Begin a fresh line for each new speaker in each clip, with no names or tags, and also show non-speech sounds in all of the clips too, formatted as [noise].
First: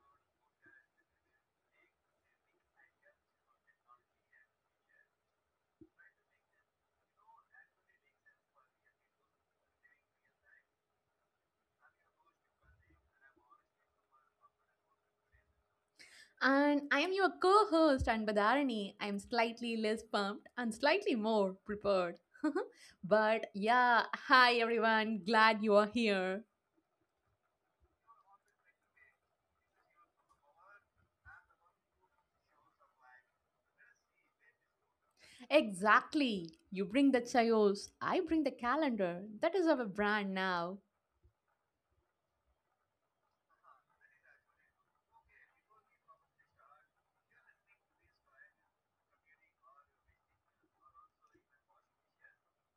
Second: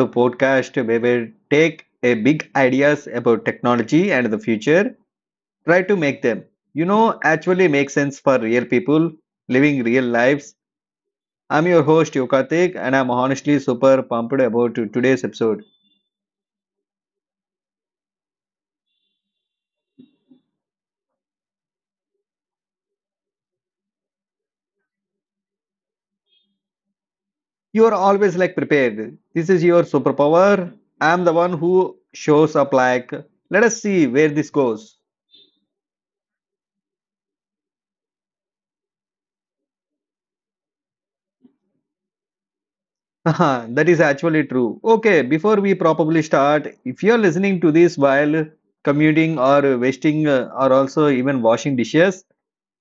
of podcast where we take a big ideas about technology and the future, try to make them, actually make sense for real people living real lives. I'm your host Yokatik, and I'm honestly super pumped about today's episode.
And I am your co host, Anbadarani. I am slightly less pumped and slightly more prepared. [laughs] But yeah, hi everyone, glad you are here.
You are always like prepared. This is your superpower. I'm the one who shows up like, let us see where this goes.
Exactly. You bring the chayos, I bring the calendar. That is our brand now.
[laughs] Haha, that is actually true. Okay, before we probably start, if you're listening to this while commuting or wasting, or also even washing dishes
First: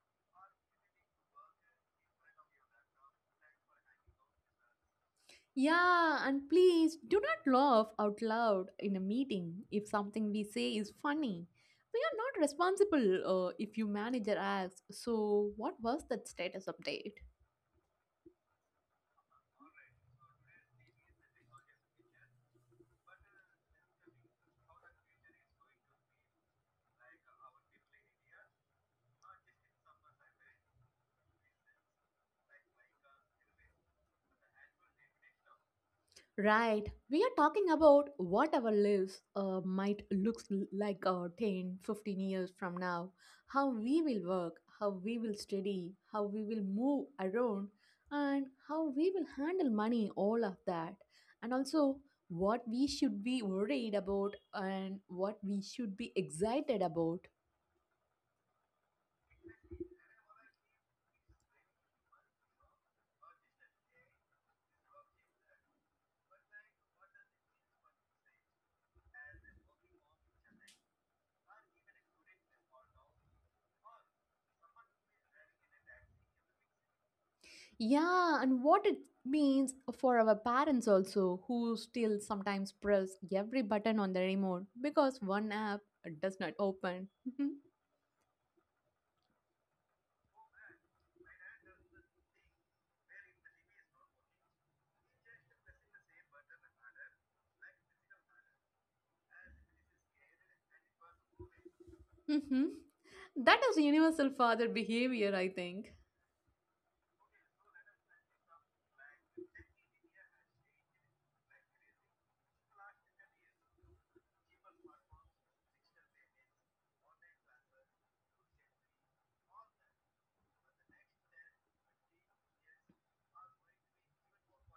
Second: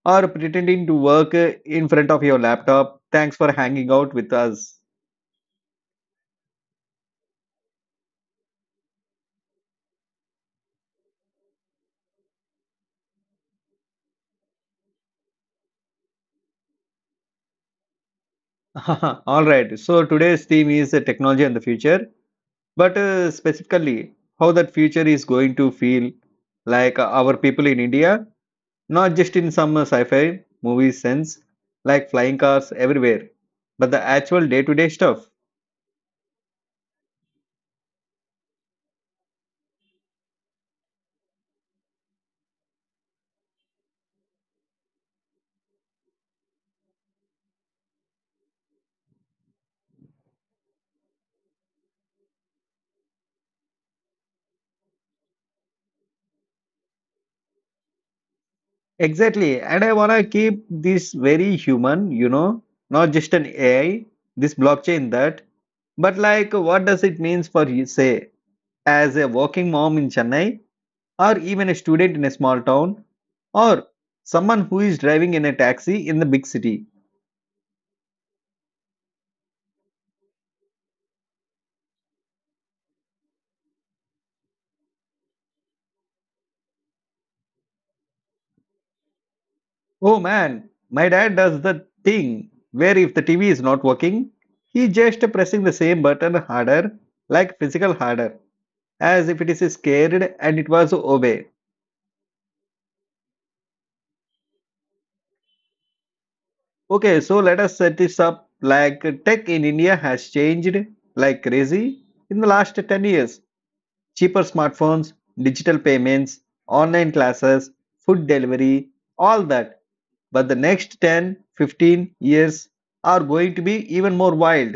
or pretending to work in front of your laptop, thanks for hanging out with us.
Yeah, and please do not laugh out loud in a meeting if something we say is funny. We are not responsible if you manager asks, so what was that status update?
[laughs] All right, so today's theme is technology and the future, but specifically how that future is going to feel like our people in India. Not just in some sci fi movie sense, like flying cars everywhere, but the actual day to day stuff.
Right, we are talking about what our lives might look like 10, 15 years from now, how we will work, how we will study, how we will move around, and how we will handle money, all of that. And also, what we should be worried about and what we should be excited about.
Exactly. And I want to keep this very human, not just an AI, this blockchain that, but like what does it means for you, say, as a working mom in Chennai, or even a student in a small town, or someone who is driving in a taxi in the big city.
Yeah, and what it means for our parents also, who still sometimes press every button on the remote because one app does not open.
Oh man, my dad does the thing where if the TV is not working, he just pressing the same button harder, like physical harder, as if it is scared and it was obey.
hmm That is universal father behavior, I think.
Okay, so let us set this up like tech in India has changed like crazy in the last 10 years. Cheaper smartphones, digital payments, online classes, food delivery, all that. But the next 10, 15 years are going to be even more wild.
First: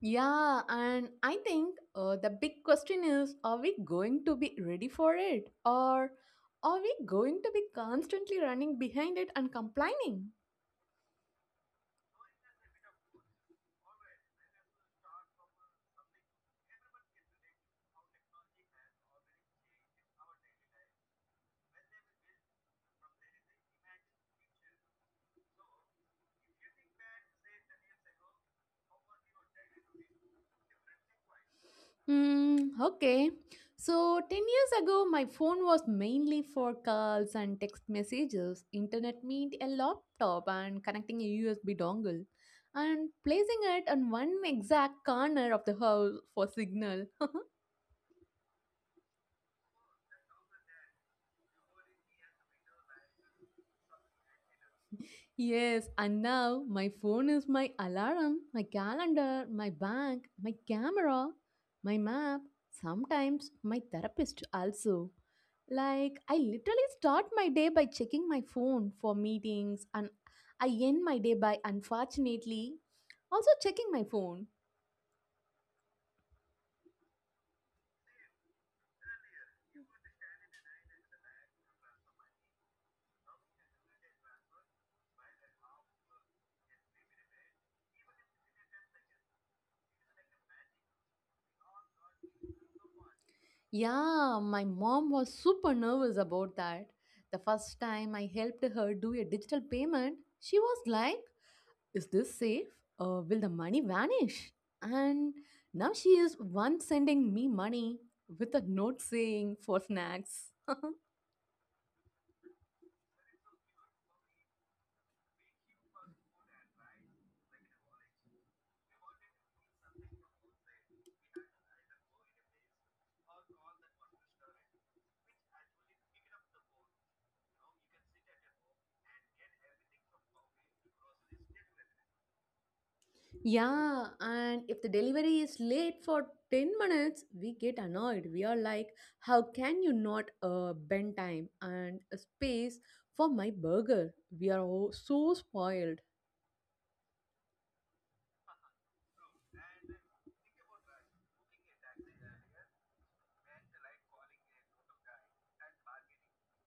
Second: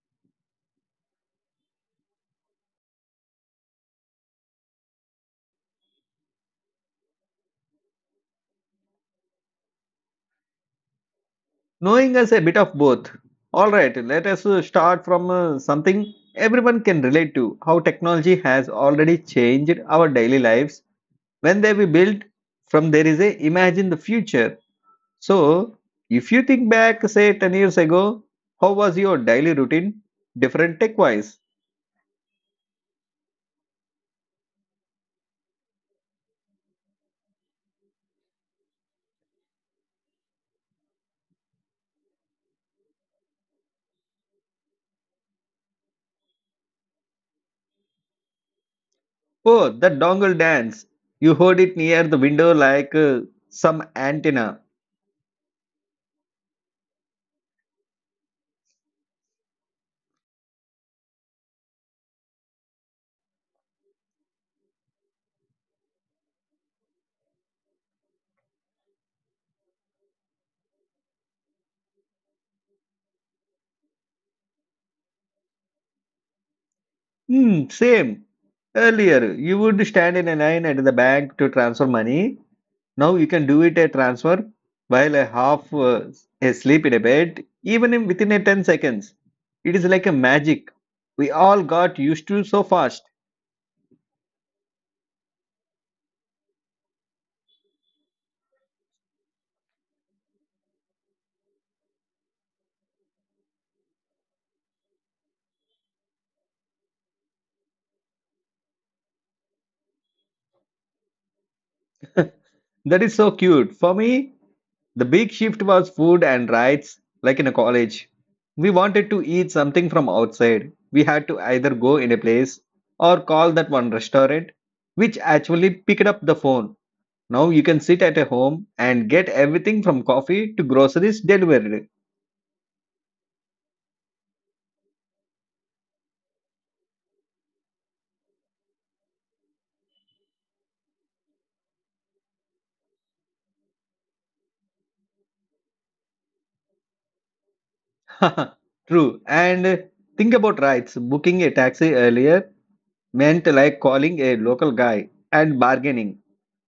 Yeah, and I think the big question is, are we going to be ready for it? Or are we going to be constantly running behind it and complaining?
Knowing us a bit of both. All right, let us start from something everyone can relate to how technology has already changed our daily lives. When they were built, from there is a imagine the future. So, if you think back, say 10 years ago, how was your daily routine different tech wise?
Okay. So, 10 years ago, my phone was mainly for calls and text messages, internet meant a laptop, and connecting a USB dongle, and placing it on one exact corner of the house for signal. [laughs]
Oh, the dongle dance. You heard it near the window like some antenna.
Yes, and now my phone is my alarm, my calendar, my bank, my camera, my map, sometimes my therapist also. Like, I literally start my day by checking my phone for meetings, and I end my day by unfortunately also checking my phone.
Hmm, same. Earlier, you would stand in a line at the bank to transfer money. Now you can do it a transfer while a half asleep in a bed, even in, within a 10 seconds. It is like a magic. We all got used to so fast.
Yeah, my mom was super nervous about that. The first time I helped her do a digital payment, she was like, "Is this safe? Will the money vanish?" And now she is once sending me money with a note saying for snacks. [laughs]
That is so cute. For me, the big shift was food and rides. Like in a college. We wanted to eat something from outside. We had to either go in a place or call that one restaurant, which actually picked up the phone. Now you can sit at a home and get everything from coffee to groceries delivered.
Yeah, and if the delivery is late for 10 minutes, we get annoyed. We are like, how can you not bend time and a space for my burger? We are all so spoiled.
[laughs] True. And think about rights. Booking a taxi earlier meant like calling a local guy and bargaining.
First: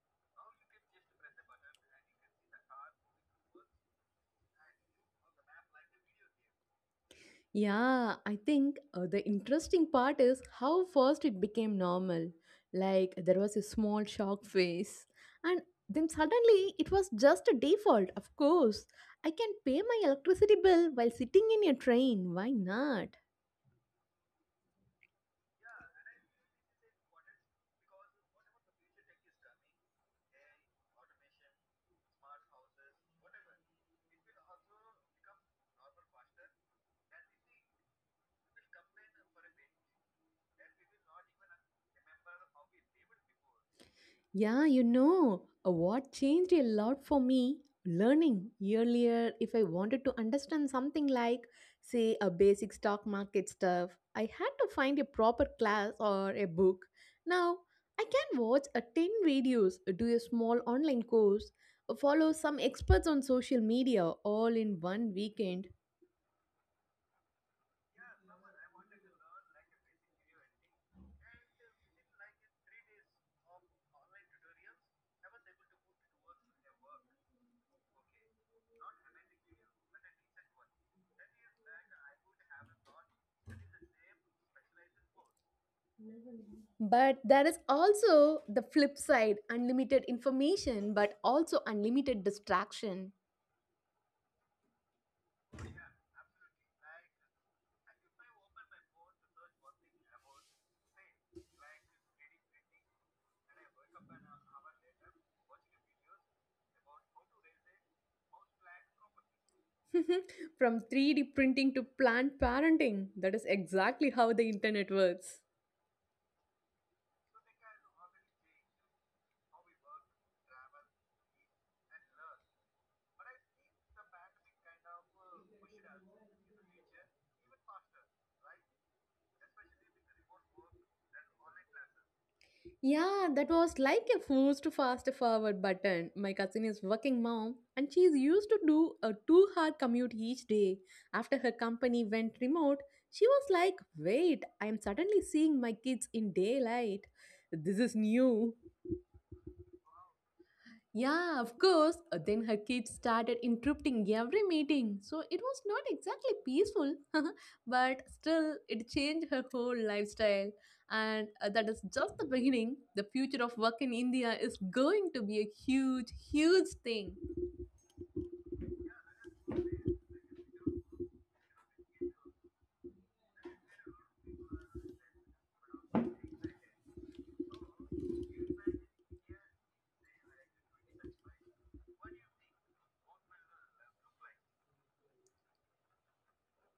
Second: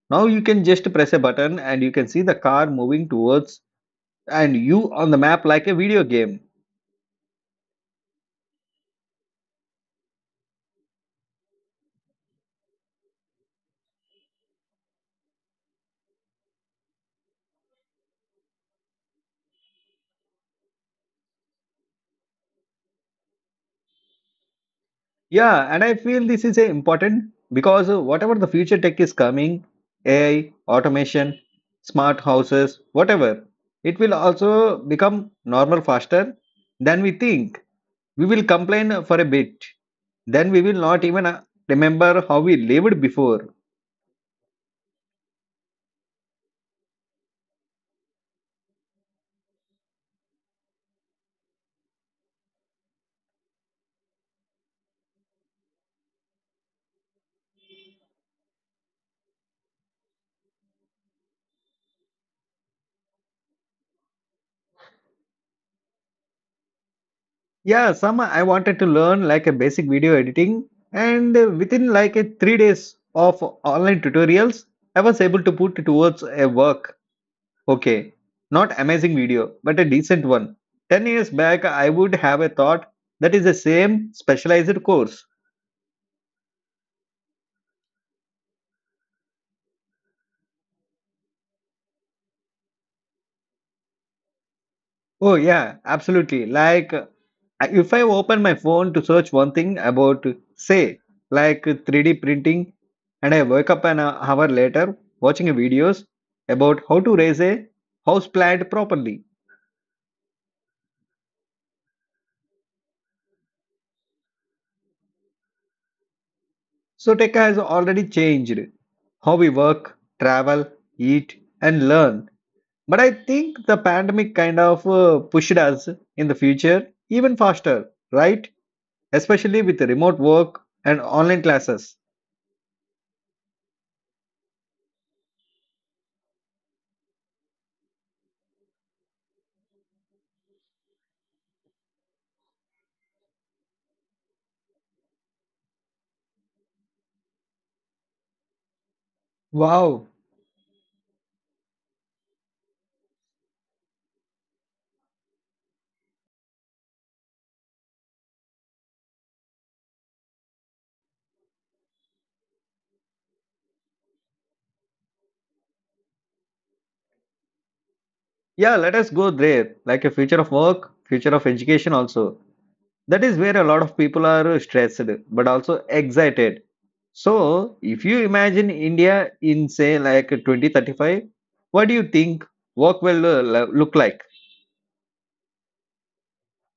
Now you can just press a button and you can see the car moving towards and you on the map like a video game.
Yeah, I think the interesting part is how fast it became normal. Like there was a small shock face, and then suddenly it was just a default. Of course, I can pay my electricity bill while sitting in a train. Why not?
Yeah, and I feel this is a important because whatever the future tech is coming, AI, automation, smart houses, whatever, it will also become normal faster than we think. We will complain for a bit, then we will not even remember how we lived before.
Yeah, what changed a lot for me? Learning. Earlier, if I wanted to understand something like, say, a basic stock market stuff, I had to find a proper class or a book. Now, I can watch a 10 videos, do a small online course, follow some experts on social media all in one weekend.
Yeah, some I wanted to learn like a basic video editing, and within like a 3 days of online tutorials, I was able to put towards a work. Okay, not amazing video, but a decent one. 10 years back, I would have a thought that is the same specialized course.
But there is also the flip side, unlimited information, but also unlimited distraction.
Oh yeah, absolutely. Like if I open my phone to search one thing about, say, like 3D printing, and I wake up an hour later watching videos about how to raise a house plant properly.
Mhm. From 3D printing to plant parenting, that is exactly how the internet works.
So tech has already changed how we work, travel, eat, and learn. But I think the pandemic kind of pushed us in the future even faster, right? Especially with remote work and online classes.
Yeah, that was like a forced fast forward button. My cousin is working mom and she's used to do a 2 hour commute each day. After her company went remote, she was like, "Wait, I am suddenly seeing my kids in daylight. This is new."
Wow.
Yeah, of course. Then her kids started interrupting every meeting. So it was not exactly peaceful, [laughs] but still, it changed her whole lifestyle. And that is just the beginning. The future of work in India is going to be a huge, huge thing.
Yeah, let us go there. Like a future of work, future of education also. That is where a lot of people are stressed but also excited. So, if you imagine India in say like 2035, what do you think work will look like?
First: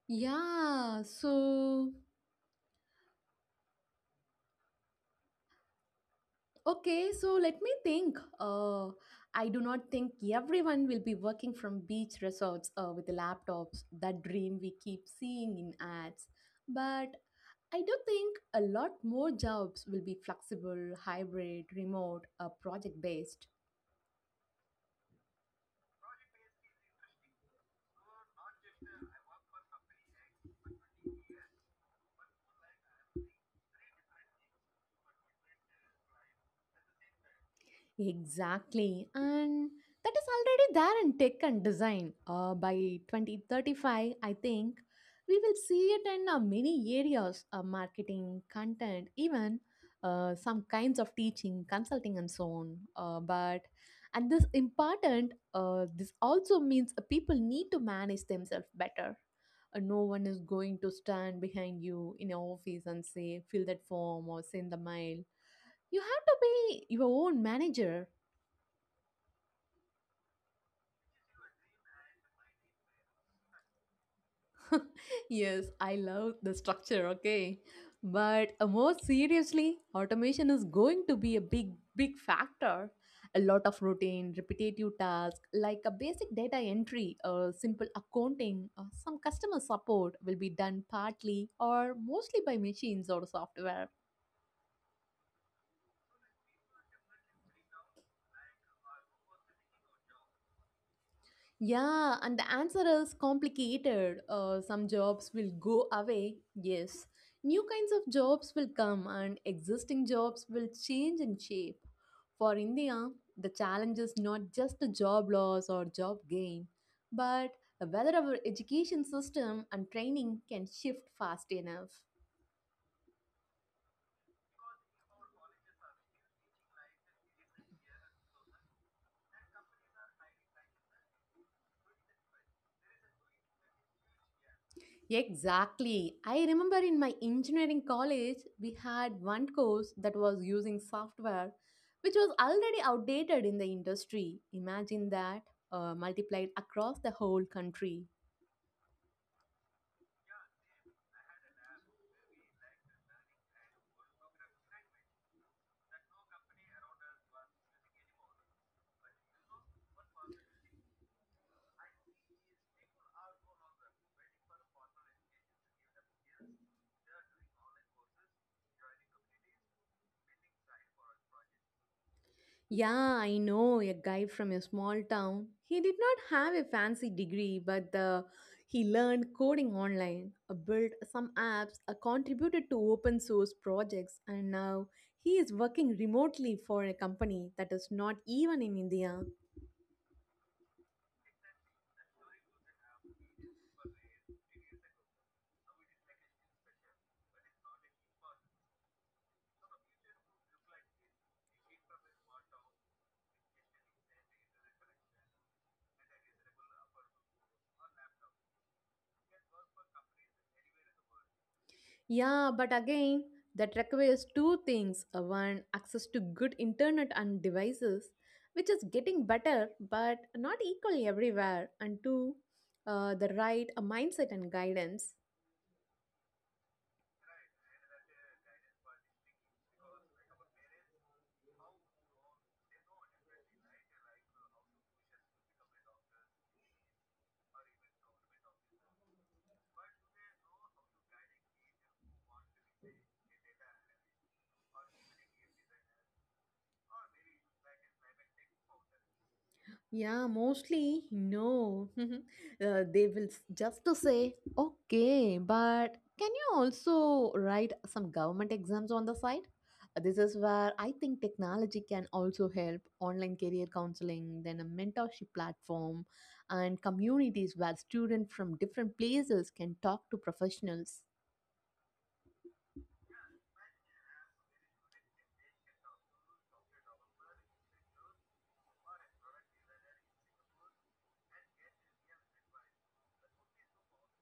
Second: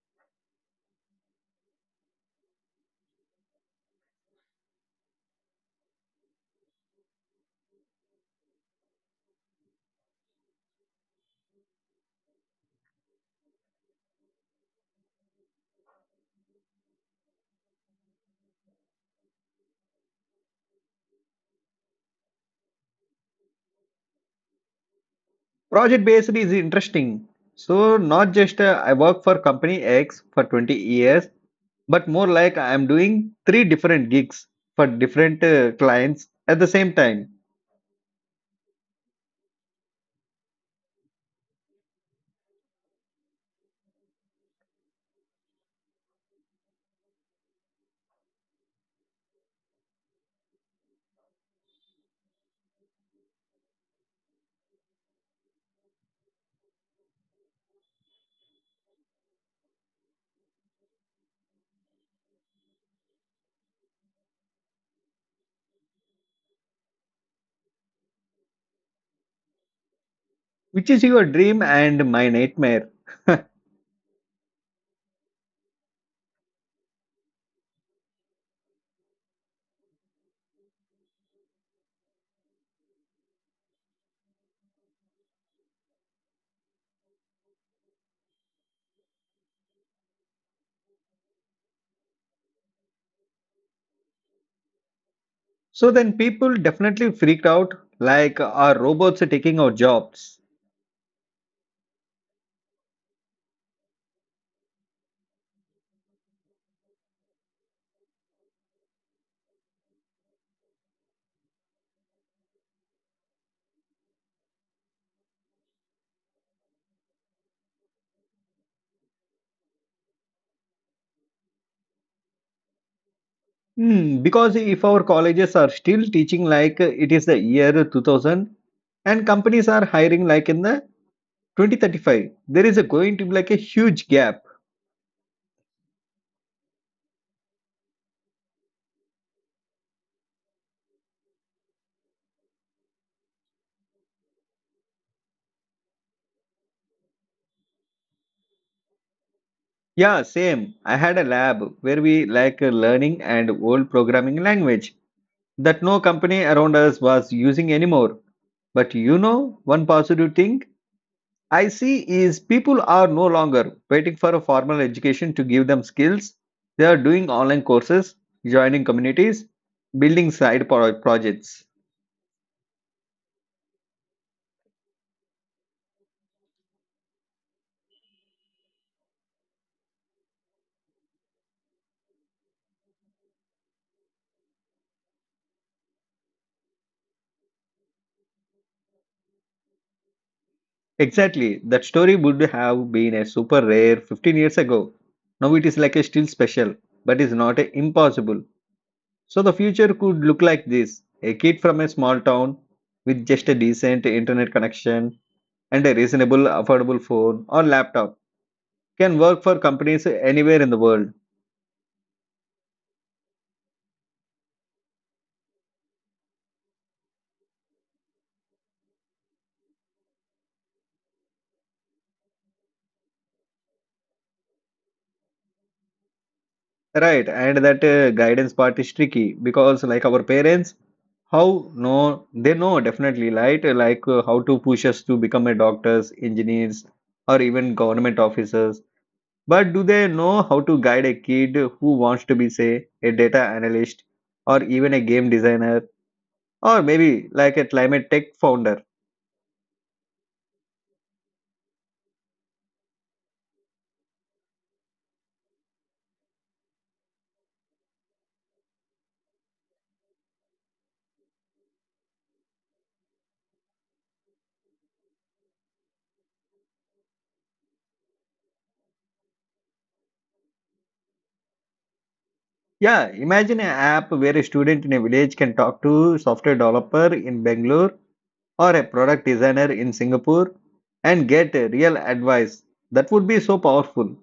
Yeah, so Okay, so let me think. I do not think everyone will be working from beach resorts with laptops, that dream we keep seeing in ads. But I do think a lot more jobs will be flexible, hybrid, remote, project based.
Project based is interesting. So, not just I work for company X for 20 years, but more like I am doing three different gigs for different clients at the same time,
Exactly. And that is already there in tech and design. By 2035, I think we will see it in many areas, marketing, content, even some kinds of teaching, consulting, and so on. But and this important, this also means people need to manage themselves better. No one is going to stand behind you in your office and say, fill that form or send the mail. You have to be your own manager.
which is your dream and my nightmare.
[laughs] Yes, I love the structure, okay. But more seriously, automation is going to be a big, big factor. A lot of routine, repetitive tasks like a basic data entry or simple accounting or some customer support will be done partly or mostly by machines or software.
So then people definitely freaked out like are robots taking our jobs?
Yeah, and the answer is complicated. Some jobs will go away, yes. New kinds of jobs will come, and existing jobs will change in shape. For India, the challenge is not just the job loss or job gain, but whether our education system and training can shift fast enough.
Hmm, because if our colleges are still teaching like it is the year 2000 and companies are hiring like in the 2035, there is a going to be like a huge gap.
Exactly. I remember in my engineering college, we had one course that was using software which was already outdated in the industry. Imagine that multiplied across the whole country.
Yeah, same. I had a lab where we like learning and old programming language that no company around us was using anymore. But you know, one positive thing I see is people are no longer waiting for a formal education to give them skills. They are doing online courses, joining communities, building side projects.
Yeah, I know a guy from a small town. He did not have a fancy degree, but he learned coding online, built some apps, contributed to open source projects, and now he is working remotely for a company that is not even in India.
Exactly, that story would have been a super rare 15 years ago. Now it is like a still special, but is not a impossible. So the future could look like this a kid from a small town with just a decent internet connection and a reasonable, affordable phone or laptop can work for companies anywhere in the world.
Yeah, but again, that requires 2 things. One, access to good internet and devices, which is getting better but not equal everywhere. And two, the right mindset and guidance.
Right, and that guidance part is tricky because, like our parents, how no, they know definitely, right? Like how to push us to become a doctors, engineers, or even government officers. But do they know how to guide a kid who wants to be, say, a data analyst, or even a game designer, or maybe like a climate tech founder?
Yeah, mostly no. [laughs] They will just to say, okay, but can you also write some government exams on the side? This is where I think technology can also help, online career counseling, then a mentorship platform, and communities where students from different places can talk to professionals.
Yeah, imagine an app where a student in a village can talk to software developer in Bangalore or a product designer in Singapore and get a real advice. That would be so powerful.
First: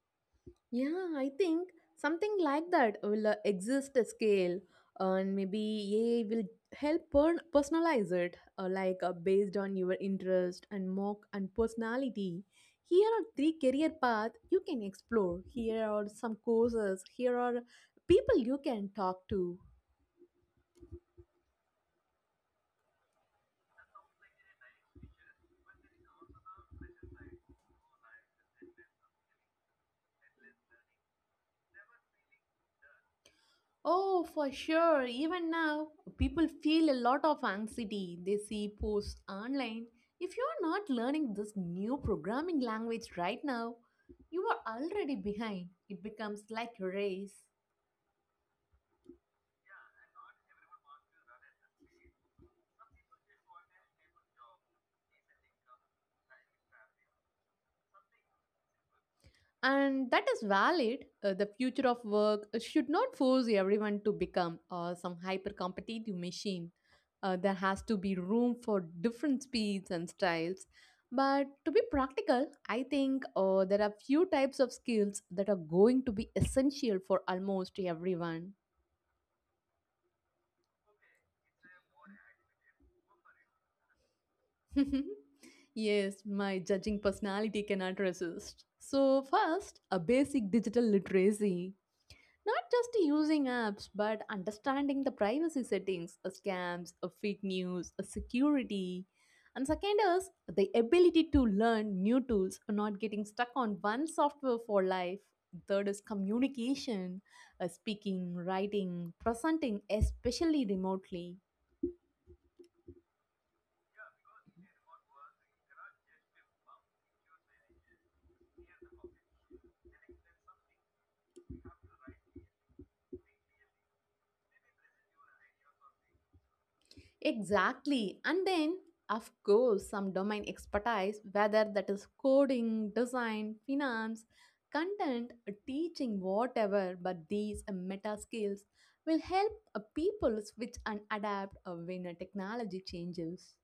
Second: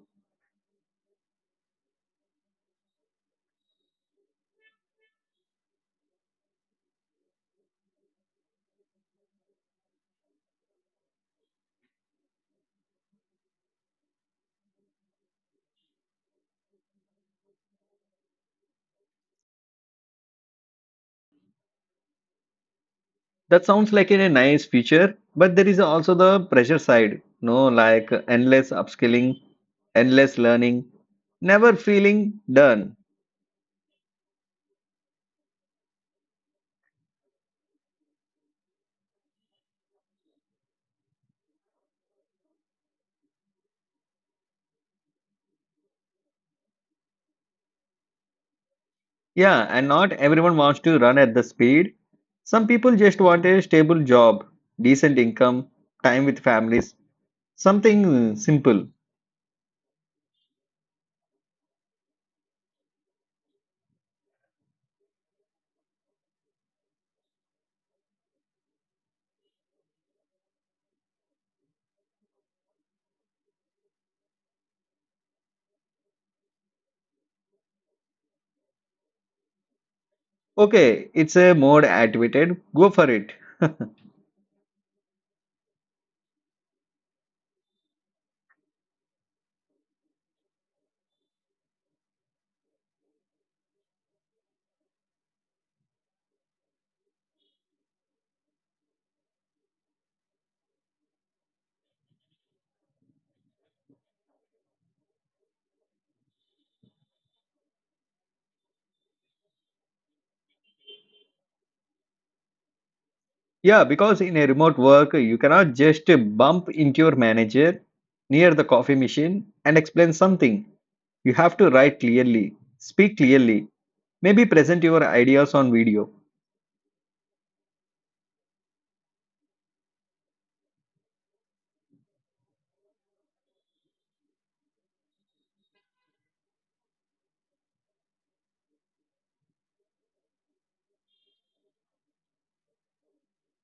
Yeah, I think something like that will exist a scale, and maybe AI will help personalize it, based on your interest and mock and personality. Here are 3 career paths you can explore. Here are some courses. Here are people you can talk to.
That sounds like a nice feature, but there is also the pressure side, no, like endless upskilling, endless learning, never feeling done.
Oh, for sure. Even now, people feel a lot of anxiety. They see posts online. If you're not learning this new programming language right now, you are already behind. It becomes like a race.
Yeah, and not everyone wants to run at the speed. Some people just want a stable job, decent income, time with families, something simple.
And that is valid. The future of work should not force everyone to become some hyper competitive machine. There has to be room for different speeds and styles, but to be practical, I think there are few types of skills that are going to be essential for almost everyone.
Okay, it's a more activated, go for it.
[laughs] Yes, my judging personality cannot resist, so first, a basic digital literacy. Not just using apps, but understanding the privacy settings, scams, fake news, security. And second is the ability to learn new tools, not getting stuck on one software for life. Third is communication, speaking, writing, presenting, especially remotely.
Yeah, because in a remote work, you cannot just bump into your manager near the coffee machine and explain something. You have to write clearly, speak clearly, maybe present your ideas on video.
Exactly. And then, of course, some domain expertise, whether that is coding, design, finance, content, teaching, whatever, but these meta skills will help people switch and adapt when a technology changes.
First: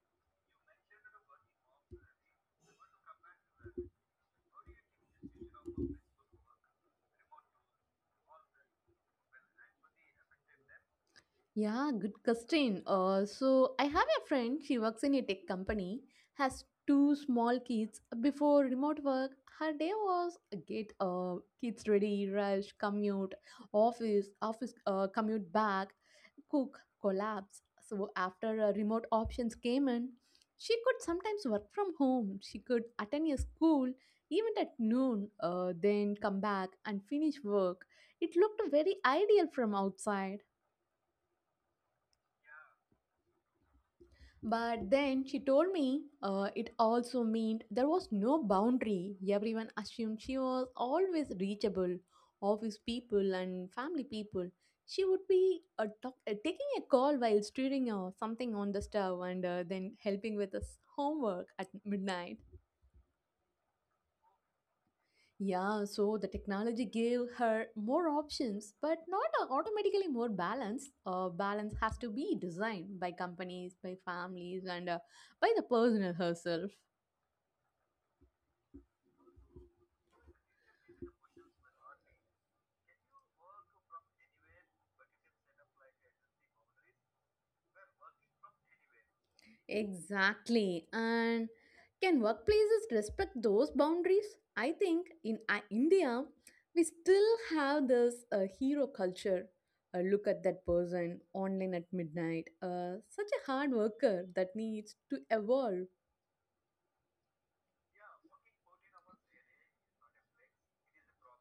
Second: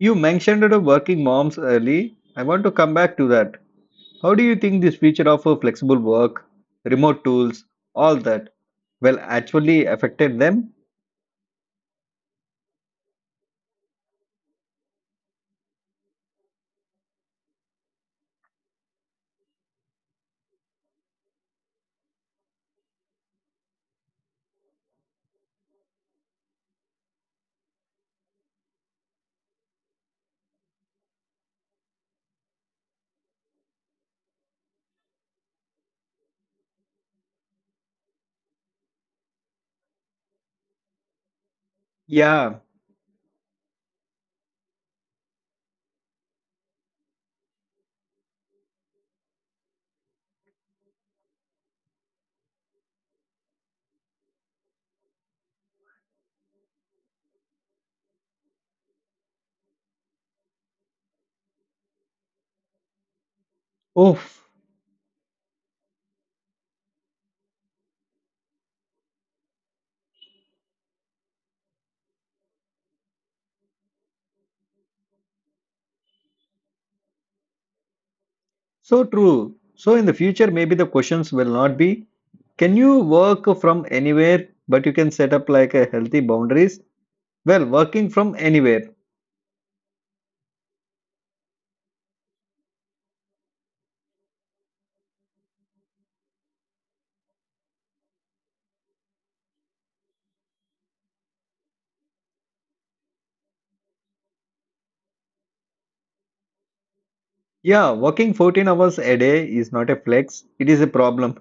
You mentioned the working moms early. I want to come back to that. How do you think this feature of flexible work, remote tools, all that, well, actually affected them?
Yeah, good question. So I have a friend, she works in a tech company, has 2 small kids. Before remote work, her day was get kids ready, rush, commute, office, office, commute back, cook, collapse. So after remote options came in, she could sometimes work from home. She could attend a school even at noon, then come back and finish work. It looked very ideal from outside.
Yeah.
But then she told me it also meant there was no boundary. Everyone assumed she was always reachable, office people and family people. She would be taking a call while stirring something on the stove and then helping with his homework at midnight.
Oh,
Yeah, so the technology gave her more options, but not automatically more balance. Balance has to be designed by companies, by families, and by the person herself.
so true. So in the future, maybe the questions will not be can you work from anywhere, but you can set up like a healthy boundaries? Well, working from anywhere.
Exactly. And can workplaces respect those boundaries? I think in India, we still have this hero culture. Look at that person online at midnight, such a hard worker, that needs to evolve.
Yeah, working 14 hours a day is not a flex, it is a problem.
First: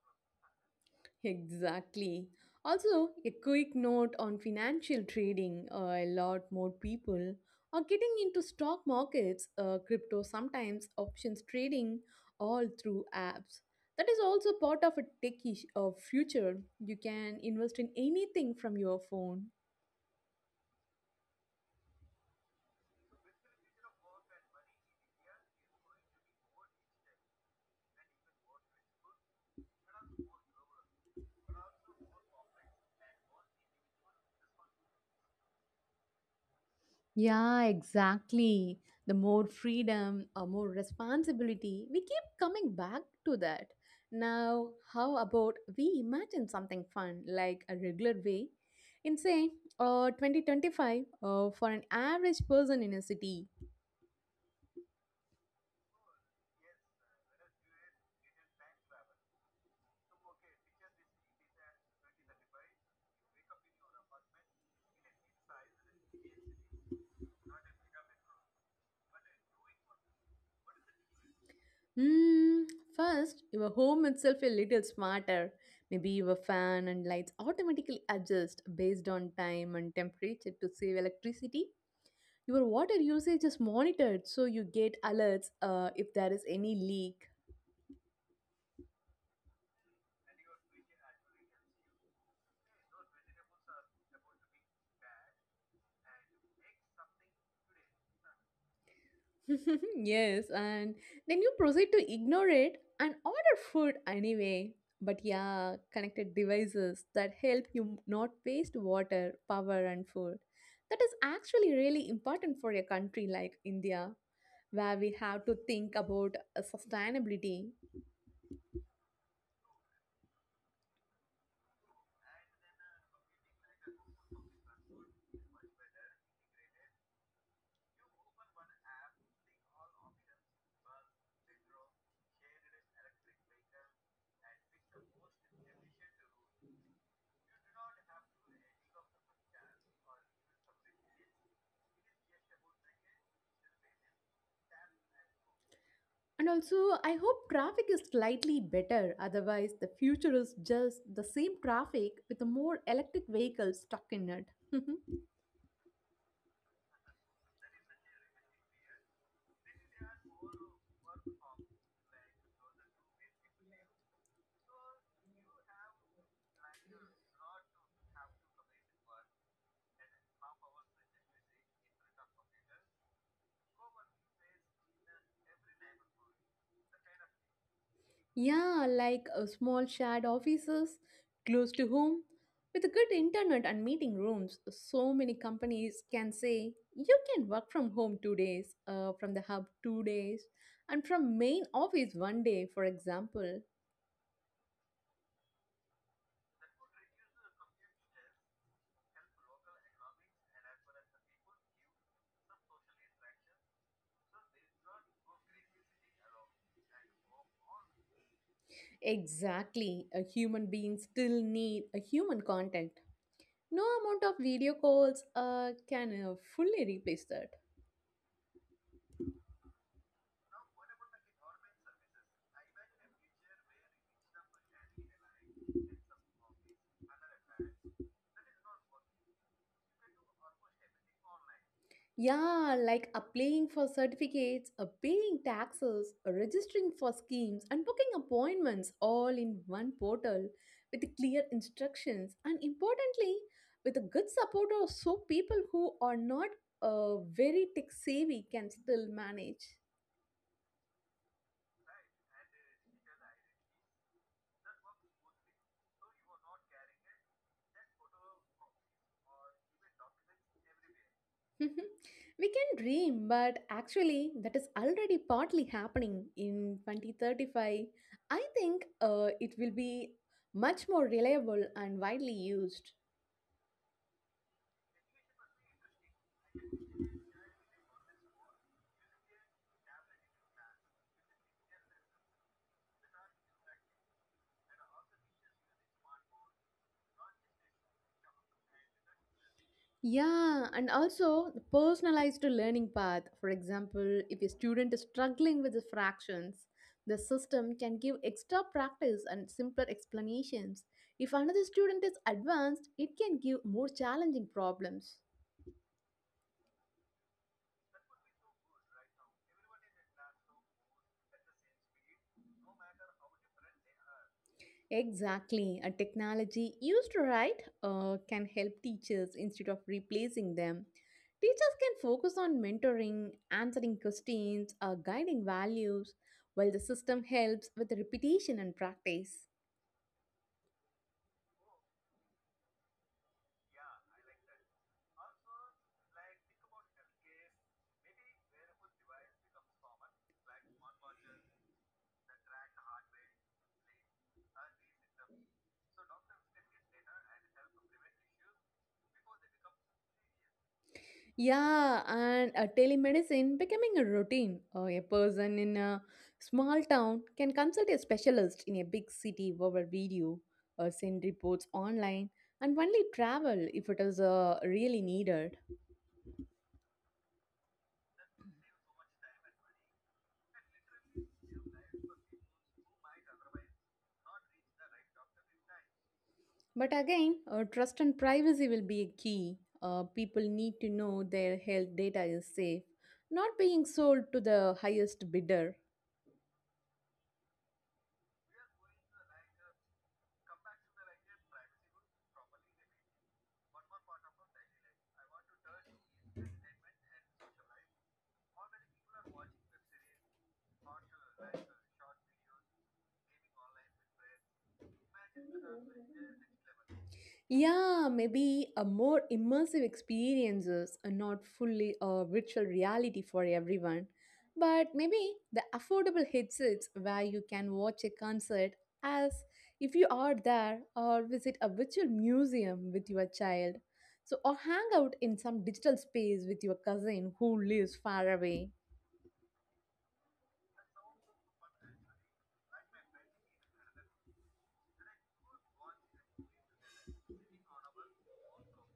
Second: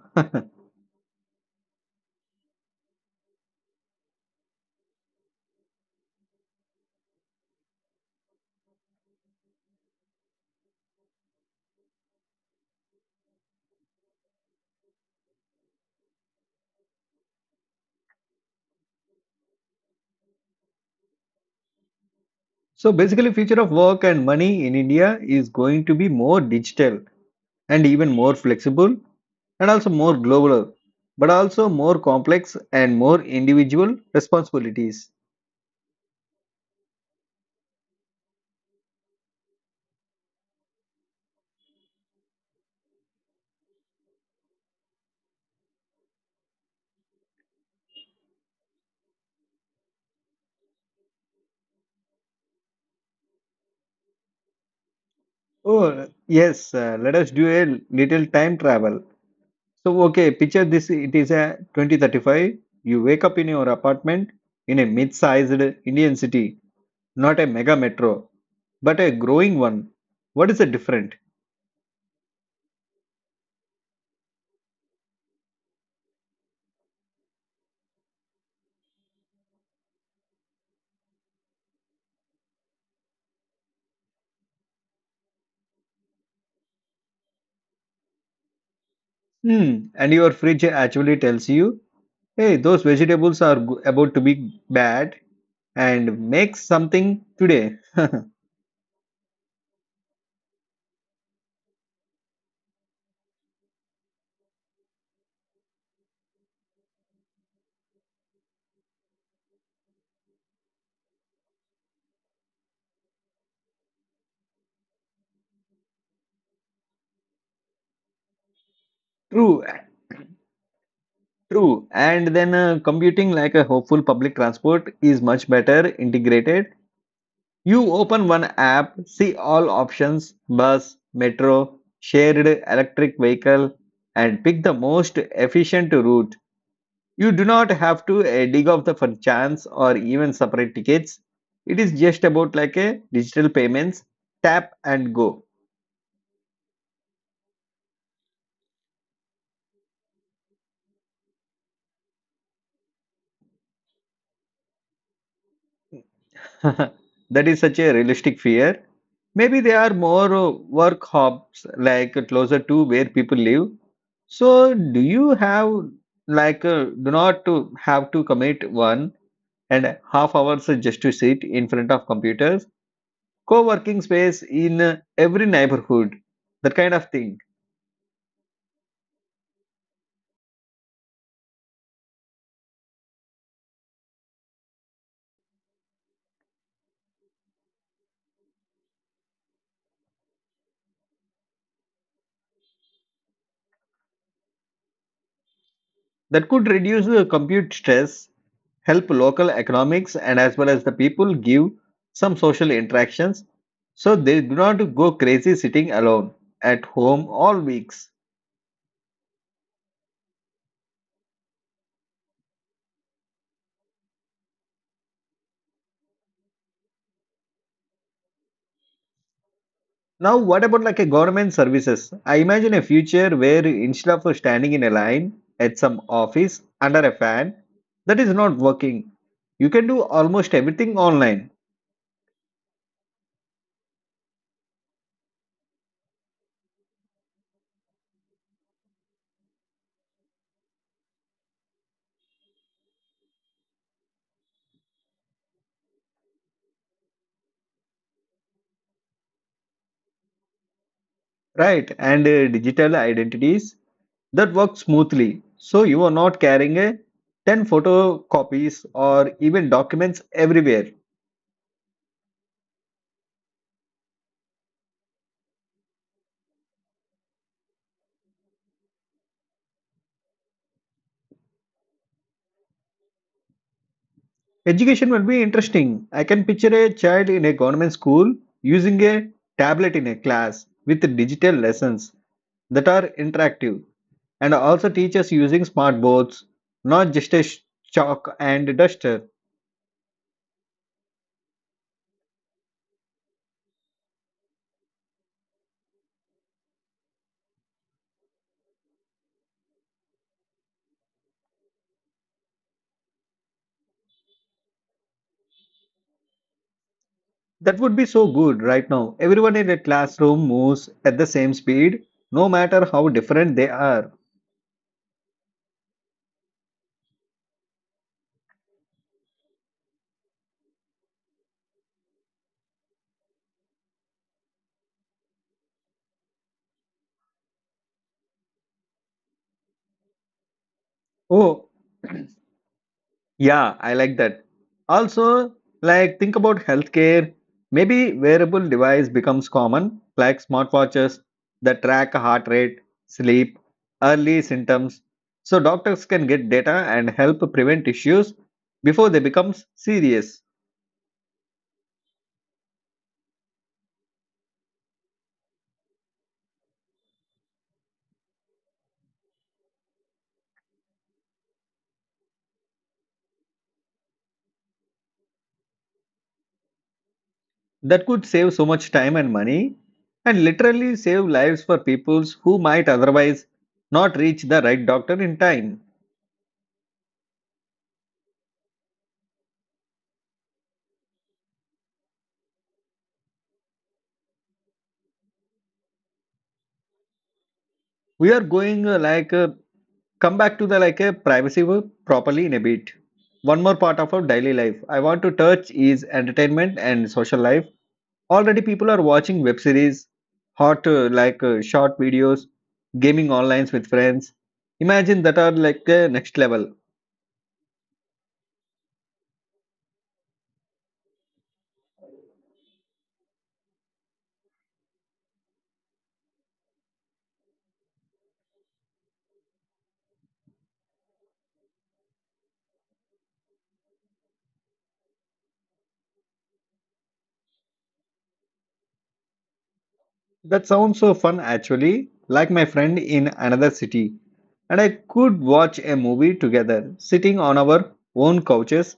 Exactly. Also, a quick note on financial trading, a lot more people are getting into stock markets, crypto, sometimes options trading, all through apps. That is also part of a techish future. You can invest in anything from your phone.
So basically future of work and money in India is going to be more digital and even more flexible and also more global, but also more complex and more individual responsibilities.
Yeah, exactly. The more freedom or more responsibility, we keep coming back to that. Now, how about we imagine something fun, like a regular way in say 2025 for an average person in a city?
Oh, yes, let us do a little time travel. So, okay, picture this it is a 2035. You wake up in your apartment in a mid sized Indian city, not a mega metro, but a growing one. What is the difference?
Hmm, first, your home itself a little smarter. Maybe your fan and lights automatically adjust based on time and temperature to save electricity. Your water usage is monitored, so you get alerts if there is any leak.
Hmm, and your fridge actually tells you, hey, those about to be bad and make something today.
[laughs] Yes, and then you proceed to ignore it and order food anyway. But yeah, connected devices that help you not waste water, power, and food. That is actually really important for a country like India, where we have to think about sustainability.
True, true. And then computing like a hopeful public transport is much better integrated. You open one app, see all options bus, metro, shared electric vehicle, and pick the most efficient route. You do not have to dig off the for chance or even separate tickets. It is just about like a digital payments, tap and go.
And also, I hope traffic is slightly better. Otherwise, the future is just the same traffic with a more electric vehicles stuck in it. [laughs]
[laughs] That is such a realistic fear. Maybe there are more work hubs like closer to where people live. So, do you have like do not to have to commit one and half hours just to sit in front of computers? Co-working space in every neighborhood, that kind of thing.
Yeah, like small shared offices close to home. With a good internet and meeting rooms, so many companies can say you can work from home 2 days, from the hub 2 days, and from main office one day, for example.
That could reduce the compute stress help local economics and as well as the people give some social interactions so they do not go crazy sitting alone at home all weeks.
Exactly. A human being still need a human contact. No amount of video calls can fully replace that.
Now what about like a government services? I imagine a future where instead of standing in a line at some office under a fan that is not working, you can do almost everything online.
Yeah, like applying for certificates, paying taxes, registering for schemes, and booking appointments all in one portal with clear instructions and importantly, with a good support of so people who are not very tech savvy can still manage.
Right, and digital identities that works smoothly. So you are not carrying a 10 photocopies or even documents everywhere.
[laughs] Mhm. We can dream, but actually, that is already partly happening in 2035. I think it will be much more reliable and widely used.
Education will be interesting. I can picture a child in a government school using a tablet in a class with digital lessons that are interactive and also teachers using smart boards, not just a chalk and duster.
Yeah, and also the personalized learning path. For example, if a student is struggling with the fractions, the system can give extra practice and simpler explanations. If another student is advanced, it can give more challenging problems.
That would be so good right now. Everyone in a classroom moves at the same speed, no matter how different they are.
Exactly. A technology used right can help teachers instead of replacing them. Teachers can focus on mentoring, answering questions, guiding values, while the system helps with repetition and practice.
Oh, yeah, I like that. Also, like think about healthcare. Maybe wearable device becomes common, like smartwatches that track heart rate, sleep, early symptoms, so doctors can get data and help prevent issues before they become serious.
Yeah, and telemedicine becoming a routine. A person in a small town can consult a specialist in a big city over video or send reports online and only travel if it is really needed.
That could save so much time and money, and literally save lives for peoples who might otherwise not reach the right doctor in time.
But again, trust and privacy will be a key. People need to know their health data is safe, not being sold to the highest bidder.
We are going come back to the like a properly in a bit. One more part of our daily life I want to touch is entertainment and social life. Already people are watching web series hot short videos, gaming online with friends. Imagine that are like next level.
Yeah, maybe a more immersive experiences are not fully a virtual reality for everyone, but maybe the affordable headsets where you can watch a concert as if you are there or visit a virtual museum with your child. So or hang out in some digital space with your cousin who lives far away.
That sounds so fun actually like my friend in another city and I could watch a movie together sitting on our own couches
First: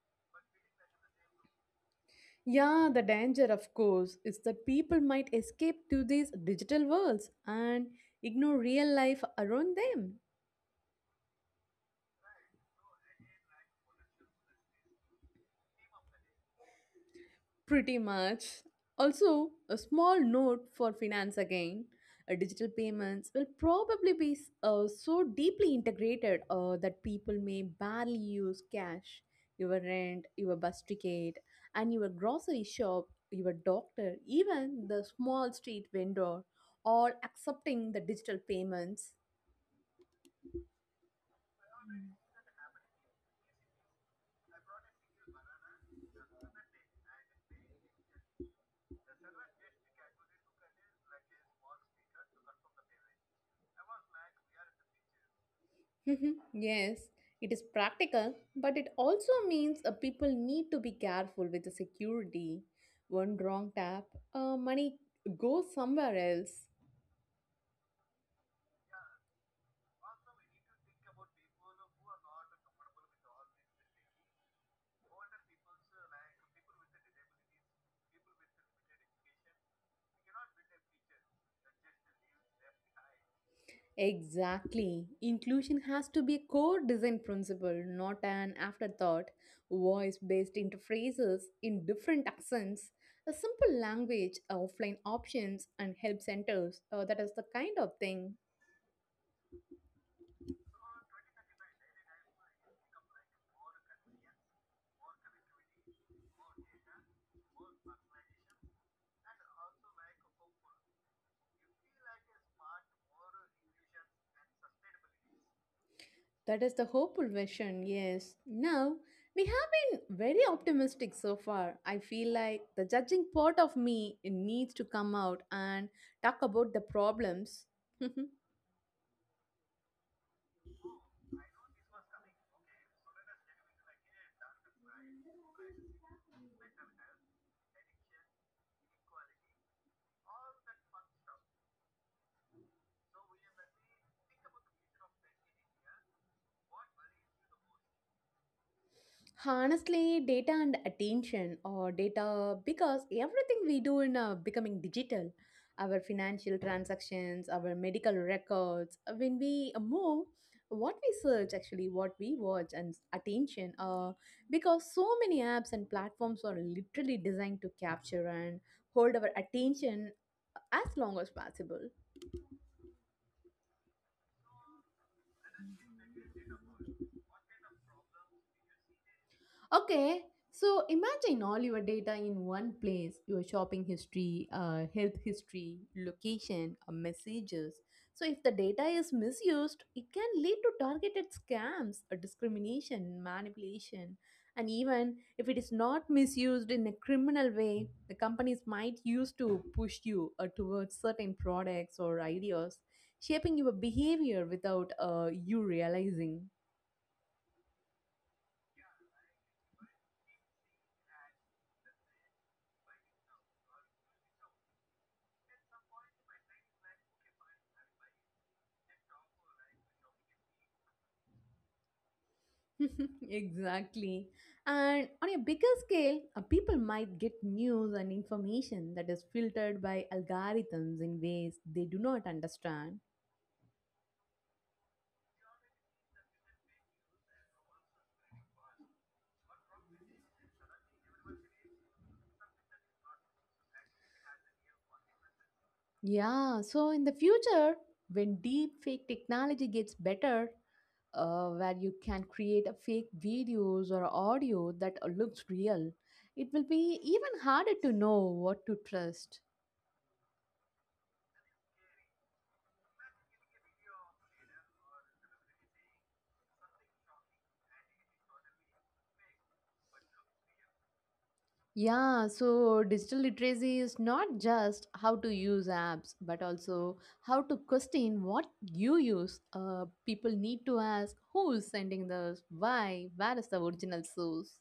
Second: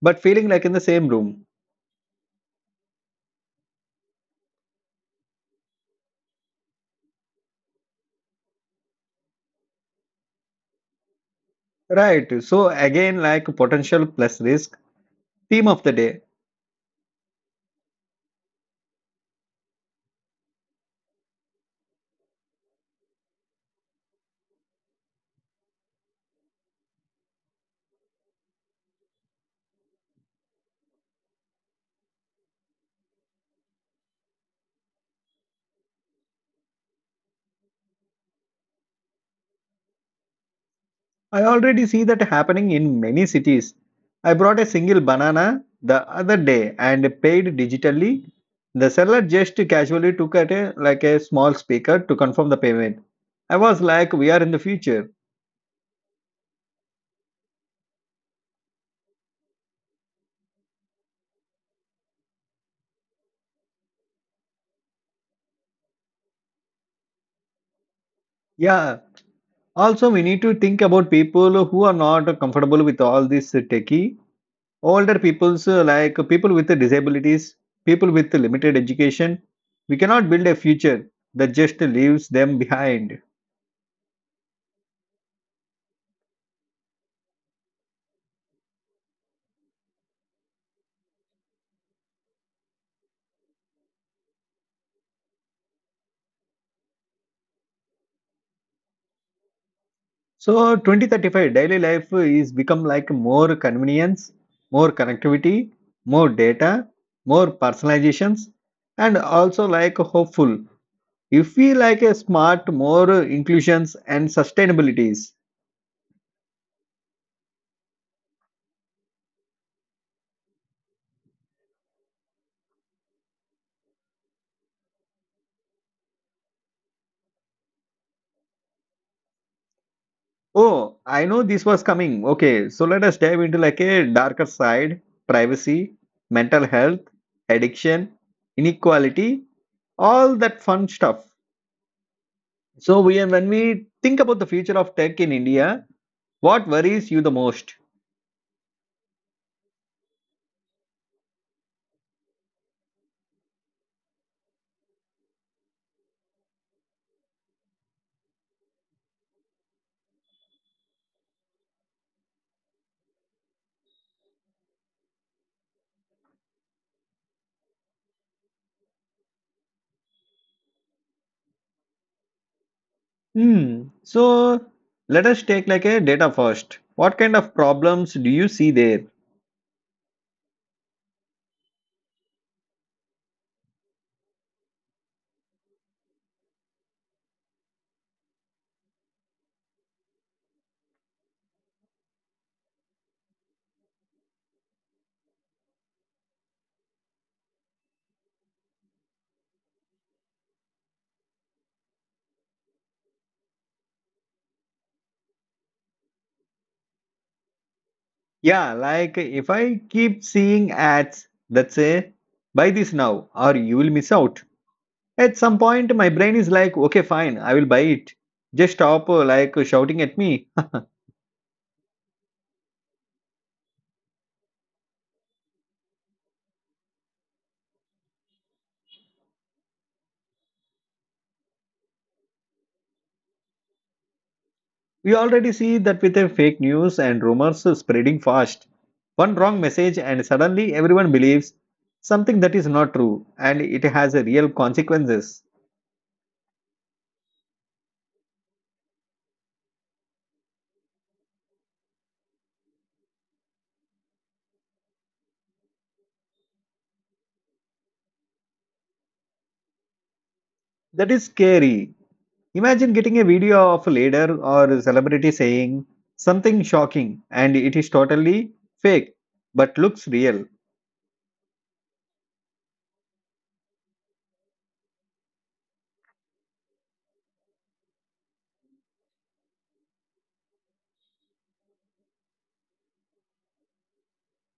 but feeling like in the same room.
Yeah, the danger, of course, is that people might escape to these digital worlds and ignore real life around them.
Right. So again, like potential plus risk, theme of the day.
Pretty much. Also, a small note for finance again. Digital payments will probably be so deeply integrated that people may barely use cash. Your rent, your bus ticket, and your grocery shop, your doctor, even the small street vendor, all accepting the digital payments.
I already see that happening in many cities. I brought a single banana the other day and paid digitally. The seller just casually took at a like a small speaker to confirm the payment. I was like, we are in the future.
[laughs] Mhm. Yes, it is practical, but it also means people need to be careful with the security. One wrong tap, money goes somewhere else.
Yeah. Also, we need to think about people who are not comfortable with all this techie, older people's like people with disabilities, people with limited education. We cannot build a future that just leaves them behind.
Exactly. Inclusion has to be a core design principle, not an afterthought. Voice based interfaces in different accents, a simple language, offline options, and help centers. That is the kind of thing.
So 2035 daily life is become like more convenience, more connectivity, more data, more personalizations, and also like hopeful if we like a smart more inclusions and sustainabilities.
That is the hopeful vision, yes. Now, we have been very optimistic so far. I feel like the judging part of me needs to come out and talk about the problems. [laughs]
Oh, I know this was coming. Okay, so let us dive into like a darker side, privacy, mental health, addiction, inequality, all that fun stuff. So we when we think about the future of tech in India, what worries you the most?
Honestly, data and attention, or data because everything we do in becoming digital, our financial transactions, our medical records, when we move, what we search actually, what we watch, and attention, because so many apps and platforms are literally designed to capture and hold our attention as long as possible.
Hmm. So let us take like a data first. What kind of problems do you see there?
Okay, so imagine all your data in one place, your shopping history, health history, location, messages. So, if the data is misused, it can lead to targeted scams, discrimination, manipulation. And even if it is not misused in a criminal way, the companies might use to push you towards certain products or ideas, shaping your behavior without you realizing.
Yeah, like if I keep seeing ads that say buy this now or you will miss out. At some point, my brain is like, okay, fine, I will buy it. Just stop like shouting at me. [laughs]
[laughs] Exactly. And on a bigger scale, people might get news and information that is filtered by algorithms in ways they do not understand.
We already see that with the fake news and rumors spreading fast. One wrong message, and suddenly everyone believes something that is not true and it has a real consequences.
Yeah, so in the future, when deep fake technology gets better, where you can create a fake videos or audio that looks real, it will be even harder to know what to trust.
That is scary. Imagine getting a video of a leader or a celebrity saying something shocking and it is totally fake but looks real.
Yeah, so digital literacy is not just how to use apps, but also how to question what you use. People need to ask who is sending this, why, where is the original source.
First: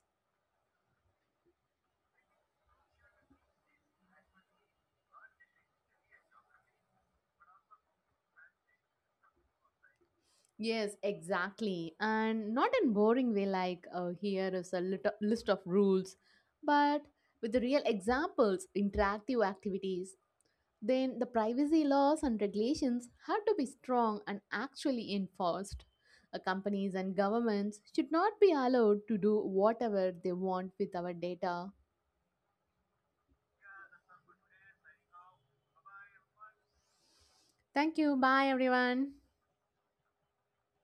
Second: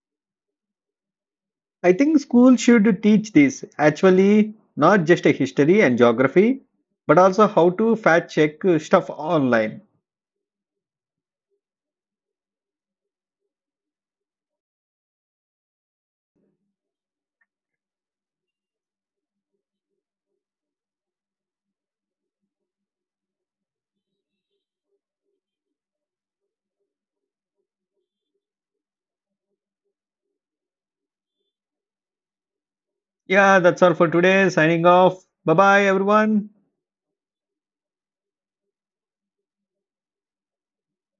I think school should teach this actually, not just a history and geography, but also how to fact check stuff online.
Yes, exactly. And not in boring way like here is a list of rules, but with the real examples, interactive activities. Then the privacy laws and regulations have to be strong and actually enforced. Companies and governments should not be allowed to do whatever they want with our data.
Yeah, that's all for today. Signing off. Bye bye, everyone.
Thank you. Bye, everyone.